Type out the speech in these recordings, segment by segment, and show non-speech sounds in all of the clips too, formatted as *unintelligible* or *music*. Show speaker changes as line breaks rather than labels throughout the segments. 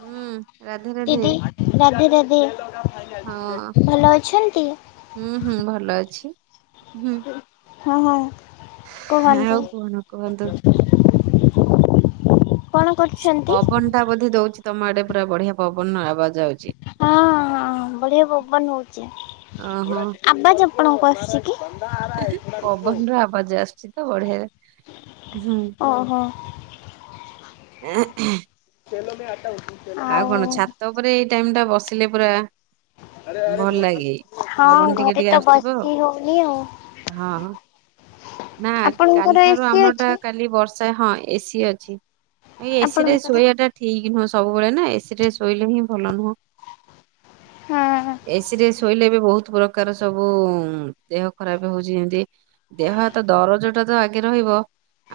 ହୁଁ ରାଧେ ରାଧେ
ଦିଦି, ରାଧେ ରାଧେ।
ହଁ
ଭଲ ଅଛନ୍ତି?
ହୁଁ ହୁଁ, ଭଲ ଅଛି। ହୁଁ।
ହଁ ହଁ,
ଆଉ
କୁହନ୍ତୁ?
କଣ କୁହନ୍ତୁ?
କଣ କରୁଛନ୍ତି?
ପବନ ଟା ବୋଧେ ଦଉଚି ତମ ଆଡେ, ପୁରା ବଢିଆ ପବନ ଆବାଜ ଆଉଚି।
ହଁ ହଁ ବଢିଆ ପବନ ହଉଚି,
ଓହୋ
ଆବାଜ ଆପଣଙ୍କୁ ଆସୁଛି କି?
ପବନର ଆବାଜ ଆସୁଛି ତ ବଢିଆ, ହୁଁ।
ଓହୋ।
ଉଁ ହୁଁ।
*unintelligible*
ଆଉ କଣ, ଛାତ ଉପରେ ଏଇ ଟାଇମ୍ ଟା ବସିଲେ ପୁରା ଭଲ ଲାଗେ,
ହଁ
ପବନ ଟିକେ
ଘରେ
ଟିକେ
ତ
ଆସୁଥିବ
ବସି ହଉନି ଆଉ।
ହଁ, ନା
ଆପଣଙ୍କର
କାଲି ଠାରୁ
ଏସି
ଆମର ଟା
ଅଛି
କାଲି ବର୍ଷ ହଁ ଏସିି ଅଛି, ଏସି ରେ
ଆପଣଙ୍କର?
ଶୋଇବା ଟା ଠିକ ନୁହଁ ସବୁବେଳେ ନା, ଏସି ରେ ଶୋଇଲେ ହିଁ ଭଲ ନୁହଁ।
ହଁ
ଏସିରେ ଶୋଇଲେ ଏବେ ବହୁତ ପ୍ର ପ୍ରକାର ସବୁ ଦେହ ଖରାପ ହଉଚି ଏମ୍ ତି। ଦେହ ହାତ ଦରଜଟାତ ଆଗେ ରହିବ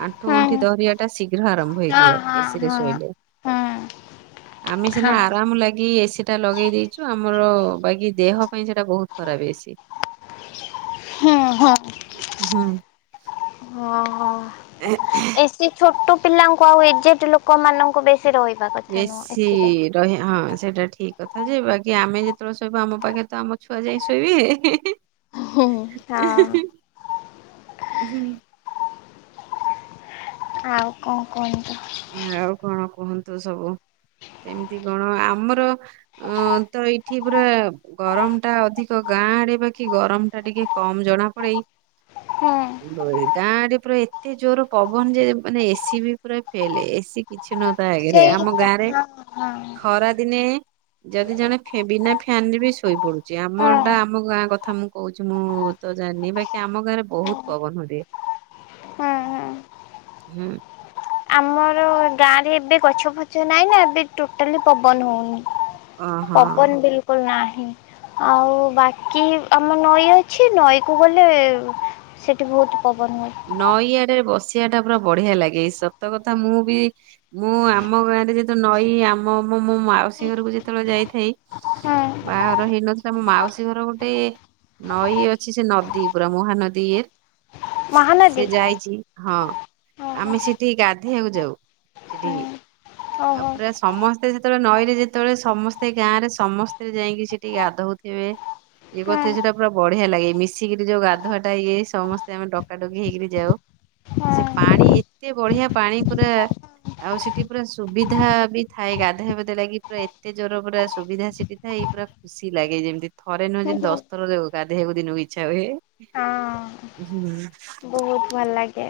ଆଣ୍ଠୁ
ହଁ
ଗଣ୍ଠି ଧରିବା ଟା ଶୀଘ୍ର ଆରମ୍ଭ ହେଇଯିବ,
ହଁ
ଏସିି ରେ
ହଁ
ଶୋଇଲେ।
ହଁ
ଆମେ
ହଁ
ସିନା
ହଁ
ଆରାମ ଲାଗି ଏସି ଟା ଲଗେଇ ଦେଇଚୁ, ଆମର ବାକି ଦେହ ପାଇଁ ସେଟା ବହୁତ ଖରାପ୍ ଏସି।
ହୁଁ ହଁ,
ହୁଁ।
ହଁ ହଁ ଏସି ଛୋଟ ପିଲାଙ୍କୁ ଆଉ ଏଜେଡ୍ ଲୋକ ମାନଙ୍କୁ ବେଶ୍ ସି ରହିବା କଥା ନୁହଁ, ଏସିରେ।
ରହିବେ, ହଁ ସେଇଟା ଠିକ କଥା ଯେ, ବାକି ଆମେ ଯେତେବେଳେ ଶୋଇବୁ, ଆମ ପାଖେରେ ତ ଆମ ଛୁଆ ଯାଇ ଶୋଇବେ।
ହୁଁ।
ଏ ହେ
ହଁ
ହେ *unintelligible* ହୁଁ
ଆଉ କଣ କୁହନ୍ତୁ?
ଆଉ କଣ କୁହନ୍ତୁ ସବୁ? କେମିତି କଣ? ଆମର ଅଁ ତ ଏଇଠି ପୁରା ଗରମ ଟା ଅଧିକ, ଗାଁ ଆଡେ ବାକି ଗରମ ଟା ଟିକେ କମ ଜଣାପଡେଇ।
ହଁ
ଗାଁ ଆଡେ ପୁରା ଏତେ ଯୋର୍ ପବନ ଯେ ମାନେ ଏସିି ବି ପୁରା ଫେଲେ, ଏସିି କିଛି ନୁହଁ ତା ଆଗେରେ,
ସେଇ
ଆମ
ତ
ଗାଁରେ
ହଁ ହଁ।
ଖରାଦିନେ ଯେଦି ଜଣେ ଫେ ବିନା ଫ୍ୟାନ୍ ରେ ବି ଶୋଇ ପଡୁଚି
ହଁ
ଆମଟା ଆମ ଗାଁ କଥା ମୁଁ କୋଉଚି ମୁଁ ତ ଜାଣିନି ବାକି ଆମ ଗାଁରେ
ହଁ
ବୋହୁତ୍ ପବନ ଦିଏ
ହଁ ହଁ।
ହୁଁ।
ଆମର ଓ ଗାଁରେ ଏବେ ଗଛ ଫଛ ନାଇଁନା ଏବେ ଟୋଟାଲି ପବନ ହୋଉନି।
ଓହଁ
ପବନ୍ ବିଲ୍ କୁଲ୍ ନାହିଁ। ଆଉ ବାକି ଆମ ନଈ ଅଛି ନଈ କୁ ଗଲେ ସେଠି ବୋହୁତ୍ ପବନ୍ ହୁଏ।
ନଈଆଡେ ବସିବାଟା ପୁରା ବଢିଆ ଲାଗେ ସତକଥା ମୁଁ ବି ମୁଁ ଆମ ଗାଁରେ ଯେତେ ନଈ ଆମ ମୋ ମୋ ମାଉସୀ ଘରୁକୁ ଯେତେବେଳେ ଯାଇଥାଇ
ହୁଁ
ବାଆଘର ହେଇନଥିଲା ମୋ ମାଉସୀ ଘର ଗୋଟେ ନଈ ଅଛି ସେ ନଦୀ ପୁରା ମହାନଦୀ ଇଏର୍ ସେ
ମହାନଦୀ
ଯାଇଛି ହଁ
ଓହୋ
ଆମେ ସେଠି ଗାଧେଇଆକୁ ଯାଉ
ହୁଁ
ସେଠି
ଓହୋ
ଅପ୍ରାସ୍ ସମସ୍ତେ ଯେତେବଳେ ନଈରେ ଯେତେବଳେ ସମସ୍ତେ ଗାଁ ରେ ସମସ୍ତେ ଯାଇଁକି ସେଠି ଗାଧଉଥିବେ ଇଏ
ହୁଁ
କୋଉଥିଲେ ସେଟା ପୁରା ବଢିଆ ଲାଗେ ମିଶିକିରି ଯୋଉ ଗାଧୁଆଟା ଇଏ ସମସ୍ତେ ଆମେ ଡ ଡକା ଡକି ହେଇକିରି ଯାଉ
ହୁଁ।
ସେ ପାଣି ଏତେ ବଢିଆ ପାଣି ପୁରା ଆଉ ସେଠି ପୁରା ସୁବିଧା ବି ଥାଏ ଗାଧେଆପାଧେଆ ଲାଗି ପୁରା ଏତେ ଜୋର ପୁରା ସୁବିଧା ସେଠିଥାଇ ପୁରା ଖୁସିଲାଗେ ଯେମିତି ଥରେ ନୁହଁ ଯେମିତି
ହଁ
ଦଶଥର ଯୋଉ ଗାଧେଇଆକୁ ଦିନୁକୁ ଇଛା ହୁଏ। ଓ ସେ ଯୋଉ
ବୋହୁତ୍ ଭଲ୍ ଲାଗେ।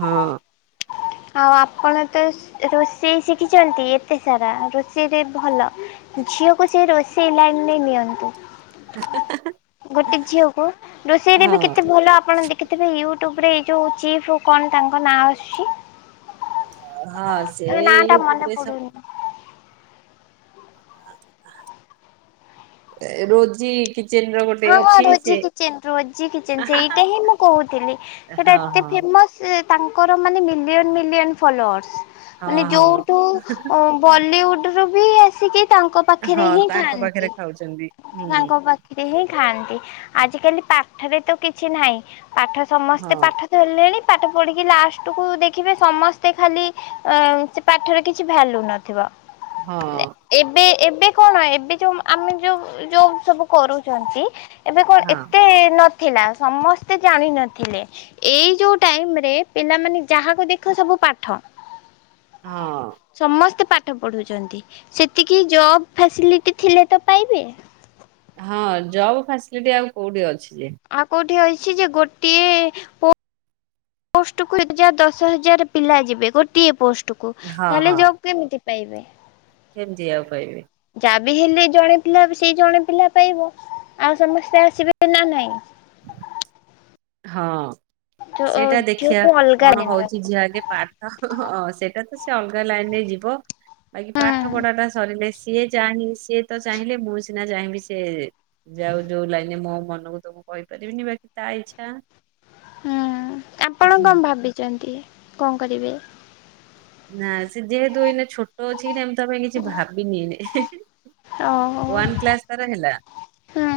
ହଁ।
ଆଉ ଆପଣ ତ ସ୍ ରୋଷେଇ ଶିଖିଚନ୍ତି ଏତେସାରା ରୋଷେଇରେ ଭଲ। ଝିଅକୁ ସେଇ ରୋଷେଇ ଲାଇନ୍ ରେ ନିଅନ୍ତୁ। ଗୋଟେ ଝିଅକୁ ରୋଷେଇରେ ବି
ହଁ
କେତେ ଭଲ ଆପଣ ଦେକି ଥିବେ ୟୁଟ୍ୟୁବରେ ଏଇ ଯୋଉ ଚିଫ୍ ହୋଉ କଣ୍ ତାଙ୍କ ନାଁ ଆସୁଛି?
ହଁ ସେ
ଏବେ ନାଁ ଟା ମନେ
ୟୁଟ୍ୟୁବରେ ସ
ପଡୁନି।
ଏ ରୋଜି କିଚେନ୍ ର ଗୋଟେ
ହଁ
ଅ
ହଁ ରୋଜି କିଚେନ୍ ରୋଜି କିଚେନ୍ ସେଇଟା ହିଁ ମୁଁ କୋହୁଥିଲି ଯୋଉଟା
ହଁ
ଏତେ
ହଁ
ଫେମସ୍ ସେ ତାଙ୍କର ମାନେ ମିଲିୟନ୍ ମିଲିୟନ୍ ଫଲୋର୍ସ
ହଁ
ମାନେ
ହଁ
ଯୋଉଠୁ ଅଁ ବଲିଉଡ୍ ରୁ ବି ଆସିକି ତାଙ୍କ ପାଖେରେ
ହଁ
ହିଁ
ତାଙ୍କ ପାଖରେ
ଖାଆନ୍ତି
ଖାଉଛନ୍ତି ହୁଁ
ତାଙ୍କ ପା ଖେରେ ହିଁ ଖାଆନ୍ତି ଆଜିକାଲି ପାଠରେ ତ କିଛି ନାହିଁ ପାଠ ସମସ୍ତେ
ହଁ
ପାଠ ହେଲେଣି ପାଠ ପଢ଼ିକି ଲାଷ୍ଟୁକୁ ଦେଖିବେ ସମସ୍ତେ ଖାଲି ଅଁ ସେ ପାଠରେ କିଛି ଭ୍ୟାଲୁ ନଥିବ।
ହଁଅଁ।
ଏବେ ଏବେ କଣ ଏବେ ଯୋଉ ଆମେ ଯୋଉ ଯୋଉ ସବୁ କରୋଉଛନ୍ତି। ଏବେ କଁ
ହଁ
ଏତେ ନଥିଲା ସମସ୍ତେ ଜାଣିନଥିଲେ। ଏଇ ଯୋଉ ଟାଇମ୍ ରେ ପିଲାମାନେ ଯାହାକୁ ଦେଖ ସବୁ ପାଠ।
ହଁ।
ସମସ୍ତେ ପାଠ ପଢୁଚନ୍ତି ସେତିକି ଜବ୍ ଫ୍ୟାସିଲିଟି ଥିଲେ ତ ପାଇବେ।
ହଁ ଜବ୍ ଫ୍ୟାସିଲିଟି ଆଉ କୋଉଠି ଅଛି ଯେ?
ଆଉ କୋଉଠି ଅଛି ଯେ ଗୋଟିଏ ପୋ ପୋଷ୍ଟକୁ ଏକ୍ଜା ଦଶ ହଜାରେ ପିଲା ଯିବେ ଗୋଟିଏ ପୋ ତୋକୁ
ହଁ
ତାହେଲେ ଜବ୍ କେମିତି ପାଇବେ?
କେମ୍ତି ଆଉ ପାଇବେ?
ଯା ବିି ହେଲେ ଜଣେ ପିଲା ବି ସେଇ ଜଣେ ପିଲା ପାଇବ ଆଉ ସମସ୍ତେ ଆସିବେ ନା ନ୍ହାଇଁ।
ହଁ ସେଇଟା ଦେଖିବା
ଝିଅକୁ ଅଲଗା
କଣ
ନିଅନ୍ତି।
ହଉଛି ଝିଅ ଆଗେ ପାଠ ହଁ ସେଇଟା ତ ସେ ଅଲଗା ଲାଇନ ରେ ଯିବ ବାକି ପାଠ ପଢା ଟା ସରିଲେ ସିଏ ଚାହିଁ ସିଏ ତ ଚାହିଁଲେ ମୁଁ ସିନା ଚାହିଁବି ସେ ଯାଉ ଯୋଉ ଲାଗନ ମୋ ମନକୁ ତ ମୁଁ କହିପାରିବିନି ବାକି ତା ଇଚ୍ଛା।
ହୁଁ ଆପଣ କଣ ଭାବିଛନ୍ତି କଅ କରିବେ?
ନା ସେ ଯେହେତୁ ଏଇନେ ଛୋଟ ଅଛି କି ନା ମୁଁ ତା ପାଇଁ କିଛି ଭାବିନିି ଏଇନେ।
ଓହୋ
ୱାନ୍ କ୍ଲାସ ତାର ହେଲା।
ହୁଁ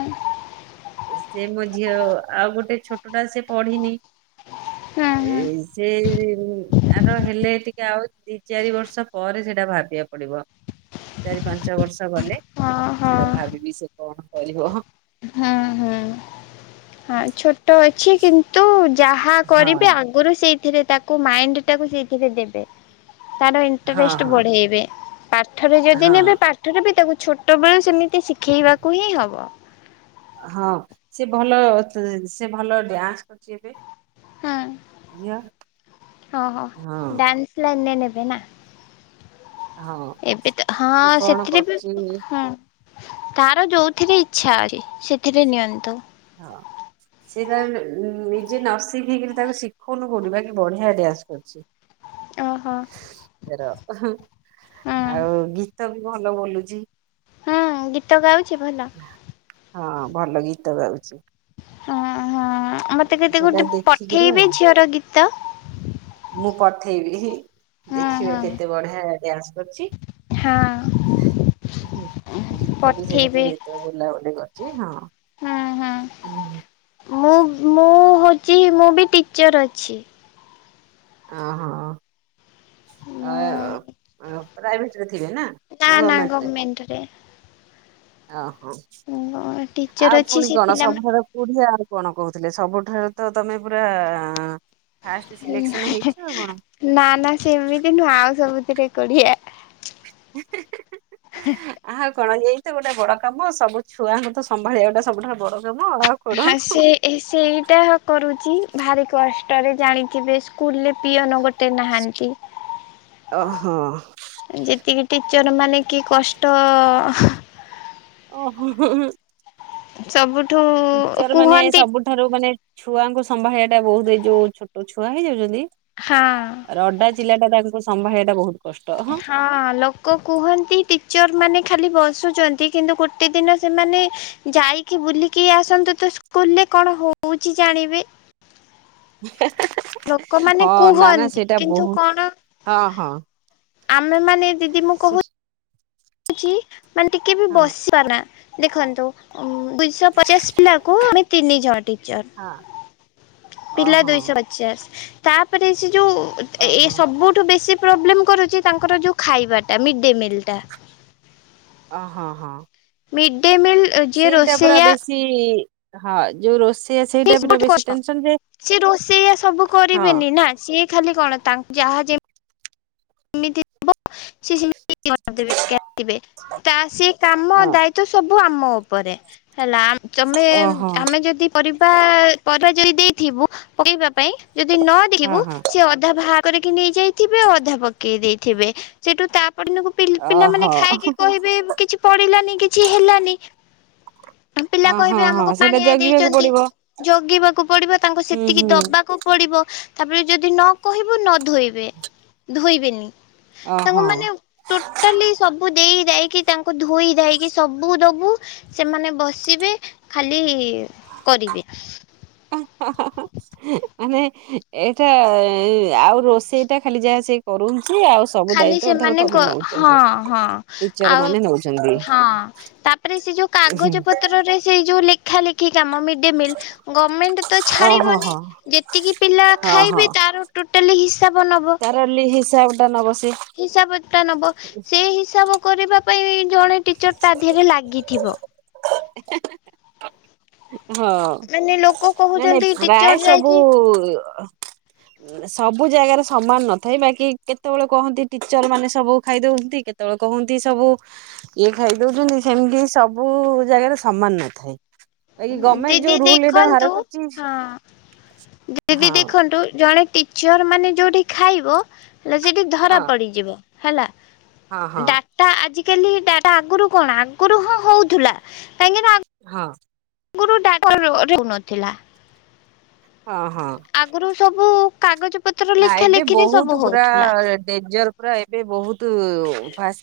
ସେ ମୋ ଝିଅ ଆଉ ଗୋଟେ ଛୋଟଟା ସେ ପଢିନି।
ହୁଁ ହୁଁ
ଏଇ ସେ ଆର ହେଲେ ଟିକେ ଆଉ ଦି ଚାରି ବର୍ଷ ପରେ ସେଟା ଭାବିବାକୁ ପଡିବ। ଚାରି ପାଞ୍ଚ ବର୍ଷ ଗଲେ
ଓହୋ
ସେଟା ଭାବିବି ସେ କଣ କରିବ।
ହୁଁ ହୁଁ ହଁ ଛୋଟ ଅଛି କିନ୍ତୁ ଯାହା କରିବି ଆ
ହଁ
ଗୁରୁ ସେଇଥିରେ ତାକୁ ମାଇଣ୍ଡ ଟାକୁ ସେଇଥିରେ ଦେବେ। ତାର
ହଁ
ଇଣ୍ଟରେଷ୍ଟ
ହଁ
ବଢେଇବେ ପାଠରେ ଯଦି
ହଁ
ନେବେ ପାଠ ପାଠରେ ବି ତାକୁ ଛୋଟବେଳୁ ସେମିତି ଶିଖେଇବାକୁ ହିଁ ହବ।
ହଁ ସେ ଭଲ ସେ ଭଲ ଡ୍ୟାନ୍ସ କରୁଛି ଏବେ
ହଁ
ଝିଅ
ହଁ ହ
ହଁ
ଡ୍ୟାନ୍ସ ଲାଇନରେ ନେବେ ନା।
ହଁ
ଏବେ ତ ହଁ
ସେ କଣ
ସେଥିରେ ବି
କରୁଛି
ହଁ। ତାର ଯୋଉଥିରେ ଇଚ୍ଛା ଅଛି ସେଥିରେ ନିଅନ୍ତୁ।
ହଁ। ସିଏ ତା ନିଜେ ନ ଶିଖେଇକିରି ତାକୁ ଶିଖଉନୁ କଉଠୁ ବାକି ବଢିଆ ଡ୍ୟାସ କରୁଛି।
ଓହୋ।
ତେର ହଁ
ହୁଁ
ଆଉ ଗୀତ ବି ଭଲ ବୋଲୁଛି।
ହୁଁ ଗୀତ ଗାଉଛି ଭଲ।
ହଁ ଭଲ ଗୀତ ଗାଉଛି।
ହ ହଁ ମତେ କେତେ
ସେଟା
ଗୋଟେ
ଦେଖିକିରି ଆଉ
ପଠେଇବେ ଝିଅର ଗୀତ।
ମୁଁ ପଠେଇବି
ହୁଁ
ଦେଖିବେ
ହୁଁ
କେତେ ବଢିଆ ଡ୍ୟାନ୍ସ କରୁଛି।
ହଁ।
ହୁଁ ଗୀତ ବି ସେମିତି
ପଠେଇବେ
ଭତରେ ବୁଲାବୁଲି କରୁଛି ହଁ।
ହୁଁ ହୁଁ। ମୁଁ ମୁଁ ହଉଛି ମୁଁ ବି ଟିଚର ଅଛି।
ଅହୋ।
ନା
ଅ ପ୍ରାଇଭେଟ ରେ ଥିବେ ନା ନା ଗମେଣ୍ଟରେ।
*unintelligible*
ଅହୋ
ଟିଚର
ଆଉ
ଅଛି
ପୁଣି
ସେ
କଣ
ପିଲାମାନେ
ସବୁଠାରେ କୋଡିି ଆ କଣ କହୁଥିଲେ ସବୁଠାରୁ ତ ତମେ ପୁରା ଫାଷ୍ଟ ସିଲେକ୍ସନ ହେଇଛ
ନାଇଁ
ଆଉ କଣ?
ନା ନା ସେମିତି ନୁହଁ ଆଉ ସବୁଥିରେ କୁଢିଆ।
ହେଁ ହେଁ। ଆଉ କଣ ଏଇତ ଗୋଟେ ବଡ କାମ ସବୁ ଛୁଆଙ୍କୁ ତ ସମ୍ଭାଳିିବା ଗୋଟେ ସବୁଠାରୁ ବଡ କାମ ଆଉ। କଣ
ହା ସେ ଏ ସେଇଟା କରୁଛି ଭାରି କଷ୍ଟରେ ଜାଣିକିବି ସ୍କୁଲରେ ପିଅନ ଗୋଟେ ନାହାନ୍ତି।
ଓହୋ।
ଯେତିକି ଟିଚର ମାନେ କି କଷ୍ଟ
ଓହୋ ହୁଁ ହୁଁ।
ଚବୁରୁ
ଟିଚର ମାନେ ସବୁ ଠାରୁ ମାନେ ଛୁଆଙ୍କୁ ସମ୍ଭାଳିବା ଟା ବହୁତ ଏଇ ଯୋଉ ଛୋଟ ଛୁଆ ହେଇଯାଉଛନ୍ତି
ହଁ।
ରଡା ଚିଲା ଟା ତାଙ୍କ ସମ୍ଭୟ ଟା ବହୁତ
ହଁ ହାଲୋ। କୁହନ୍ତି ଟିଚର୍ ମାନେ ଖାଲି ବସୁଛନ୍ତି କିନ୍ତୁ ଗୋଟେ ଦିନ ସେମାନେ ଯାଇକି ବୁଲିକି ଆସନ୍ତୁ ତ ସ୍କୁଲରେ କଣ ହଉଛି ଜାଣିବେ
*unintelligible*
ଲୋକମାନେ
ହଁ ନା ନା
କୁହନ୍ତି
ସେଇଟା
କିନ୍ତୁ
ବହୁତ
କଣ?
ହଁ ହଁ
ଆମେ ମାନେ ଦିଦି ମୁଁ
ସେ
ମାନେ ଟିକେ ବି
ହଁ
ବସି ପାରୁ ନା ଦେଖନ୍ତୁ ଦୁଶହ ପଚାଶ ପିଲାକୁ ଆମେ ତିନି ଜଣ
ହଁ
ଟିଚର ପିଲା
ଓହୋ
ଦୁଇଶହ ପଚାଶ ତାପରେ ସେ ଯୋଉ
ଓହୋ
ଏ ସବୁଠୁ ବେଶୀ ପ୍ରୋବଲେମ କରୁଛି ତାଙ୍କର ଯୋଉ ଖାଇବାଟା ମିଡେ ମିଲ ଟା
ଅ ହଁ ହଁ।
ମିଡେ ମିଲ୍ ଯିଏ
ସେଇଟା ପୁରା
ରୋଷେଆ
ବେଶୀ ହଁ ଯୋଉ ରୋଷେଇ
*inaudible* ସିଏ ରୋଷେଆ ସବୁ
ହଁ
କରିବେନି ନା ସିଏ ଖାଲି କଣ ଯାହା ଯେମିତି *inaudible* ତା ସିଏ କାମ
ହଁ
ଦାୟିତ୍ଵ ସବୁ ଆମ ଉପରେ ହେଲା ତମେ
ଓହୋ
ଆମେ ଯଦି ପରିବା ପରିବା ଯଦି ଦେଇଥିବୁ ପକେଇବା ପାଇଁ ଯଦି ନ
ହଁ
ଦେଖିବୁ
ହଁ
ସିଏ ଅଧା ଭା କରିକି ନେଇ ଯାଇଥିବେ ଅଧା ପକେଇ ଦେଇଥିବେ ସେଇଠୁ ତା ପରଦିନ ପିଲାମାନେ
ଓହୋ
ଖାଇକି କହିବେ କିଛି ପଡିଲାନି କିଛି ହେଲାନି ପିଲା
ହଁ
କହିବେ
ହଁ
ଆମକୁ
ହଁ ସେଇଟା
ପାଣିଆ
ଜଗିବାକୁ
ଦେଇଛନ୍ତି
ପଡିବ
ଜଗିବାକୁ ପଡିବ ତାଙ୍କୁ
ହୁଁ
ସେତିକି
ହୁଁ
ଦବାକୁ ପଡିବ ତାପରେ ଯଦି ନ କହିବୁ ନ ଧୋଇବେ ଧୋଇବେନି ତାଙ୍କୁ
ଓହୋ।
ମାନେ ଟୋଟାଲି ସବୁ ଦେଇ ଯ ଦେଇକି ତାଙ୍କୁ ଧୋଇ ଦେଇକି ସବୁ ଦବୁ ସେମାନେ ବସିବେ ଖାଲି କରିବେ
*inaudible* ମାନେ ଏଇଟା ଆଉ ରୋଷେଇଟା ଖାଲି ଯାହା ସେ କରଉଛି ଆଉ ସବୁ
ଖାଲି
ଦାୟିତ୍ଵ ଧର
ସେମାନେ
ତମେ
ହଁ
ନଉଛ ସବୁ
ହଁ
ଟିଚର
ଆଉ
ମାନେ ନଉଛନ୍ତି।
ହଁ ତା ତା ପରେ ସେ ଯୋଉ କାଗଜ ପତ୍ରରେ ସେଇ ଯୋଉ ଲେଖା ଲେଖି କାମ ମି *inaudible* ଗଭର୍ମେଣ୍ଟ ତ
ହଁ ହଁ
ଛାଡ଼ିବନି
ହଁ
ଯେତିକି ପିଲା
ହଁ
ଖାଇବେ ତାର ଟୋଟାଲି ହିସାବ ନବ।
ରଲି ହିସାବଟା ନବ ସେ
ହିସାବ ଟା ନବ ସେଇ ହିସାବ କରିବା ପାଇଁ ଜଣେ ଟିଚର ତା ଦେହରେ ଲାଗିଥିବ
*inaudible* ହଁ
ମାନେ ଲୋକ
ନାଇ ନାଇଁ
କହୁଛନ୍ତି
ପ୍ରାୟ
ଟିଚର
ସବୁ
ଯାଇକି
ସବୁ ଜାଗାରେ ସମାନ ନଥାଏ ବାକି କେତେବେଳେ କୁହନ୍ତି ଟିଚର ମାନେ ସବୁ ଖାଇ ଦଉଛନ୍ତି କେତେବେଳେ କହନ୍ତି ସବୁ ଇଏ ଖାଇ ଦଉଛନ୍ତି ସେମିତି ସବୁ ଜାଗାରେ ସମାନ ନଥାଏ ବାକି ଗଭର୍ଣ୍ଣମେଣ୍ଟ
ଦିଦି
ଯୋଉ ରୁଲ ଏଇଟା ବାହାର
ଦେଖନ୍ତୁ
କରିଛି
ହଁ। ଦିଦି
ହଁ
ଦେଖନ୍ତୁ ଜଣେ ଟି ଚିର ମାନେ ଯୋଉଠି ଖାଇବ ହେଲେ ସେଠି ଧରା
ହଁ
ପଡିଯିବ ହେଲା
ହଁ ହଁ
ଡା ତା ଆଜିକାଲି ଡ଼ାଟା ଆଗରୁ କଣ ଆଗରୁ ହଁ ହଉଥିଲା କାହିଁକି ନା
ହଁ।
ଆଗୁରୁ *inaudible* ରହୁନଥିଲା।
ହଁ ହଁ।
ଆଗରୁ ସବୁ କାଗଜପତ୍ର
ନା
ଲେଖା
ଏବେ
ଲେଖିରେ
ବହୁତ
ସବୁ
ପୁରା
ହଉଥିଲା।
ଡେଞ୍ଜର ପୁରା ଏବେ ବହୁତୁ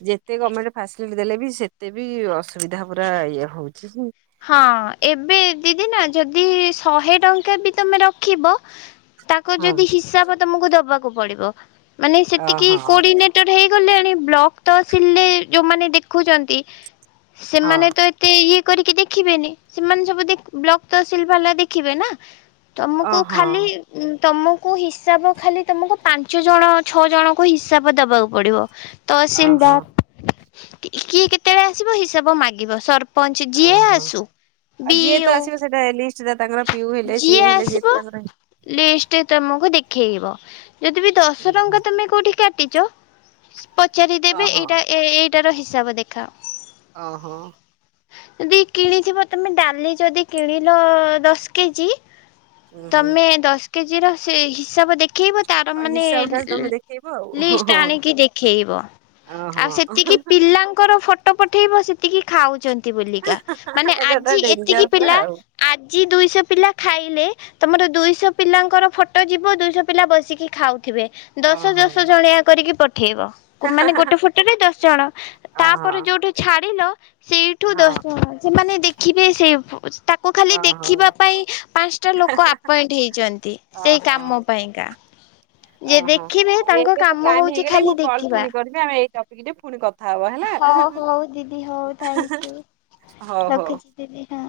ଯେତେ ଗମେଣ୍ଟ ଫାସିଲିଟି ଦେଲେ ବି ସେତେ ବି ଅ ସୁବିଧା ପୁରା ଇଏ ହଉଛି।
ହଁ ଏବେ ଦିଦି ନା ଯଦି ଶହେ ଟଙ୍କା ବି ତମେ ରଖିବ। ତାକୁ ଯଦି ହିସାବ ତମକୁ ଦବାକୁ ପଡିବ ମାନେ ସେତିକି
ଓହୋ
କୋଡିନେଟ ହେଇଗଲେଣି ବ୍ଲକ୍ ତ ଆସିଲେ ଯୋଉମାନେ ଦେଖୁଛନ୍ତି
ହଁ
ସେମାନେ ତ ଏତେ ଇଏ କରିକି ଦେଖିବେନି ସେମାନେ ସବୁ ବ୍ଲକ ତହସିଲ ଭଲା ଦେଖିବେ ନା? ତମକୁ
ଓହୋ
ଖାଲି ଉଁ ତମକୁ ହିସାବ ଖାଲି ତମକୁ ପାଞ୍ଚ ଜଣ ଛଅ ଜଣଙ୍କୁ ହିସାବ ଦବାକୁ ପଡିବ।
ଓହୋ
ତହସିଲଦାର କିଏ କେତେବେଳେ ଆସିବ ହିସାବ ମାଗିବ ସରପଞ୍ଚ ଯିଏ
ଓହୋ ଆଉ ଯିଏ ତ
ବିଓ।
ଆସିବ ଲିଷ୍ଟ ତାଙ୍କର ପିଉ ହେଲେ ସିଏ ହେଲେ ଯିଏ
ଆସିବ
ତାଙ୍କର
ଲିଷ୍ଟ ତମକୁ ଦେଖେଇବ ଯଦି ବି ଦଶ ଟଙ୍କା ତମେ କୋଉଠି କାଟିଛ? ପଚାରିଦେବେ
ଓହୋ
ଏଇଟା ଏଇଟାର ହିସାବ ଦେଖାଅ।
ଓହୋ।
ଯଦି କିଣିଥିବ ତମେ ଡାଲି ଯଦି କିଣିଲ ଦଶ କେଜି।
ହୁଁ ହୁଁ
ତମେ ଦଶ କେଜିର ସେ ହିସାବ ଦେଖେଇବ ତାର
ଆଉ
ମାନେ
ହିସାବ ଟା ତମେ ଦେଖେଇବ
ଲିଷ୍ଟ
ଆଉ
ଆଣିକି ଦେଖେଇବ? ଆଉ
ଓହୋ
ସେତିକି ପିଲାଙ୍କର ଫ ଟ ପଠେଇବ ସେତିକି ଖାଉଛନ୍ତି ବଲିକା ମାନେ
ଏଟା ଟା
ଆଜି
ଡେଞ୍ଜର
ଏତିକି
ପୁରା
ପିଲା
ଆଉ
ଆଜି ଦୁଇଶହ ପିଲା ଖାଇଲେ। ତମର ଦୁଇଶହ ପିଲାଙ୍କର ଫଟୋ ଯିବ ଦୁଇଶହ ପିଲା ବସିକି ଖାଉଥିବେ? ଦଶ ଦଶ
ଓହୋ
ଜଣିଆ କରିକି ପଠେଇବ। ମାନେ ଗୋଟେ ଫୁଟରେ ଦଶ ଜଣ
ଅହ
ତାପରେ ଯୋଉଠୁ ଛାଡିଲ ସେଇଠୁ
ହଁ
ଦଶ ଜଣ ସେମାନେ ଦେଖିବେ ସେ ତାକୁ ଖାଲିଖ ଶଖିବା
ଓହୋ
ପାଇଁ ପାଞ୍ଚଟା ଲୋକ ଆପଏଣ୍ଟ ହେଇଛନ୍ତି ସେଇ
ଓହୋ
କାମ ପାଇଁକା। ଯେ
ଓହୋ
ଦେଖିବେ
ଆଉ
ତାଙ୍କ
ଏବେ ତ
କାମ
ଟାଇମ
ହଉଛି
ହେଇଗଲାଣି
ଖାଲି
ମୁଁ କଲ୍
ଦେଖିବା।
ପୁଣି କରିବି ଆମେ ଏଇ ଟପିକରେ ପୁଣି କ
ହଉ ହଉ ଦିଦି ହଉ ଥ୍ୟାଙ୍କୟୁ
ହଉ ହଉ।
ରଖୁଛି ଦିଦି ହଁ।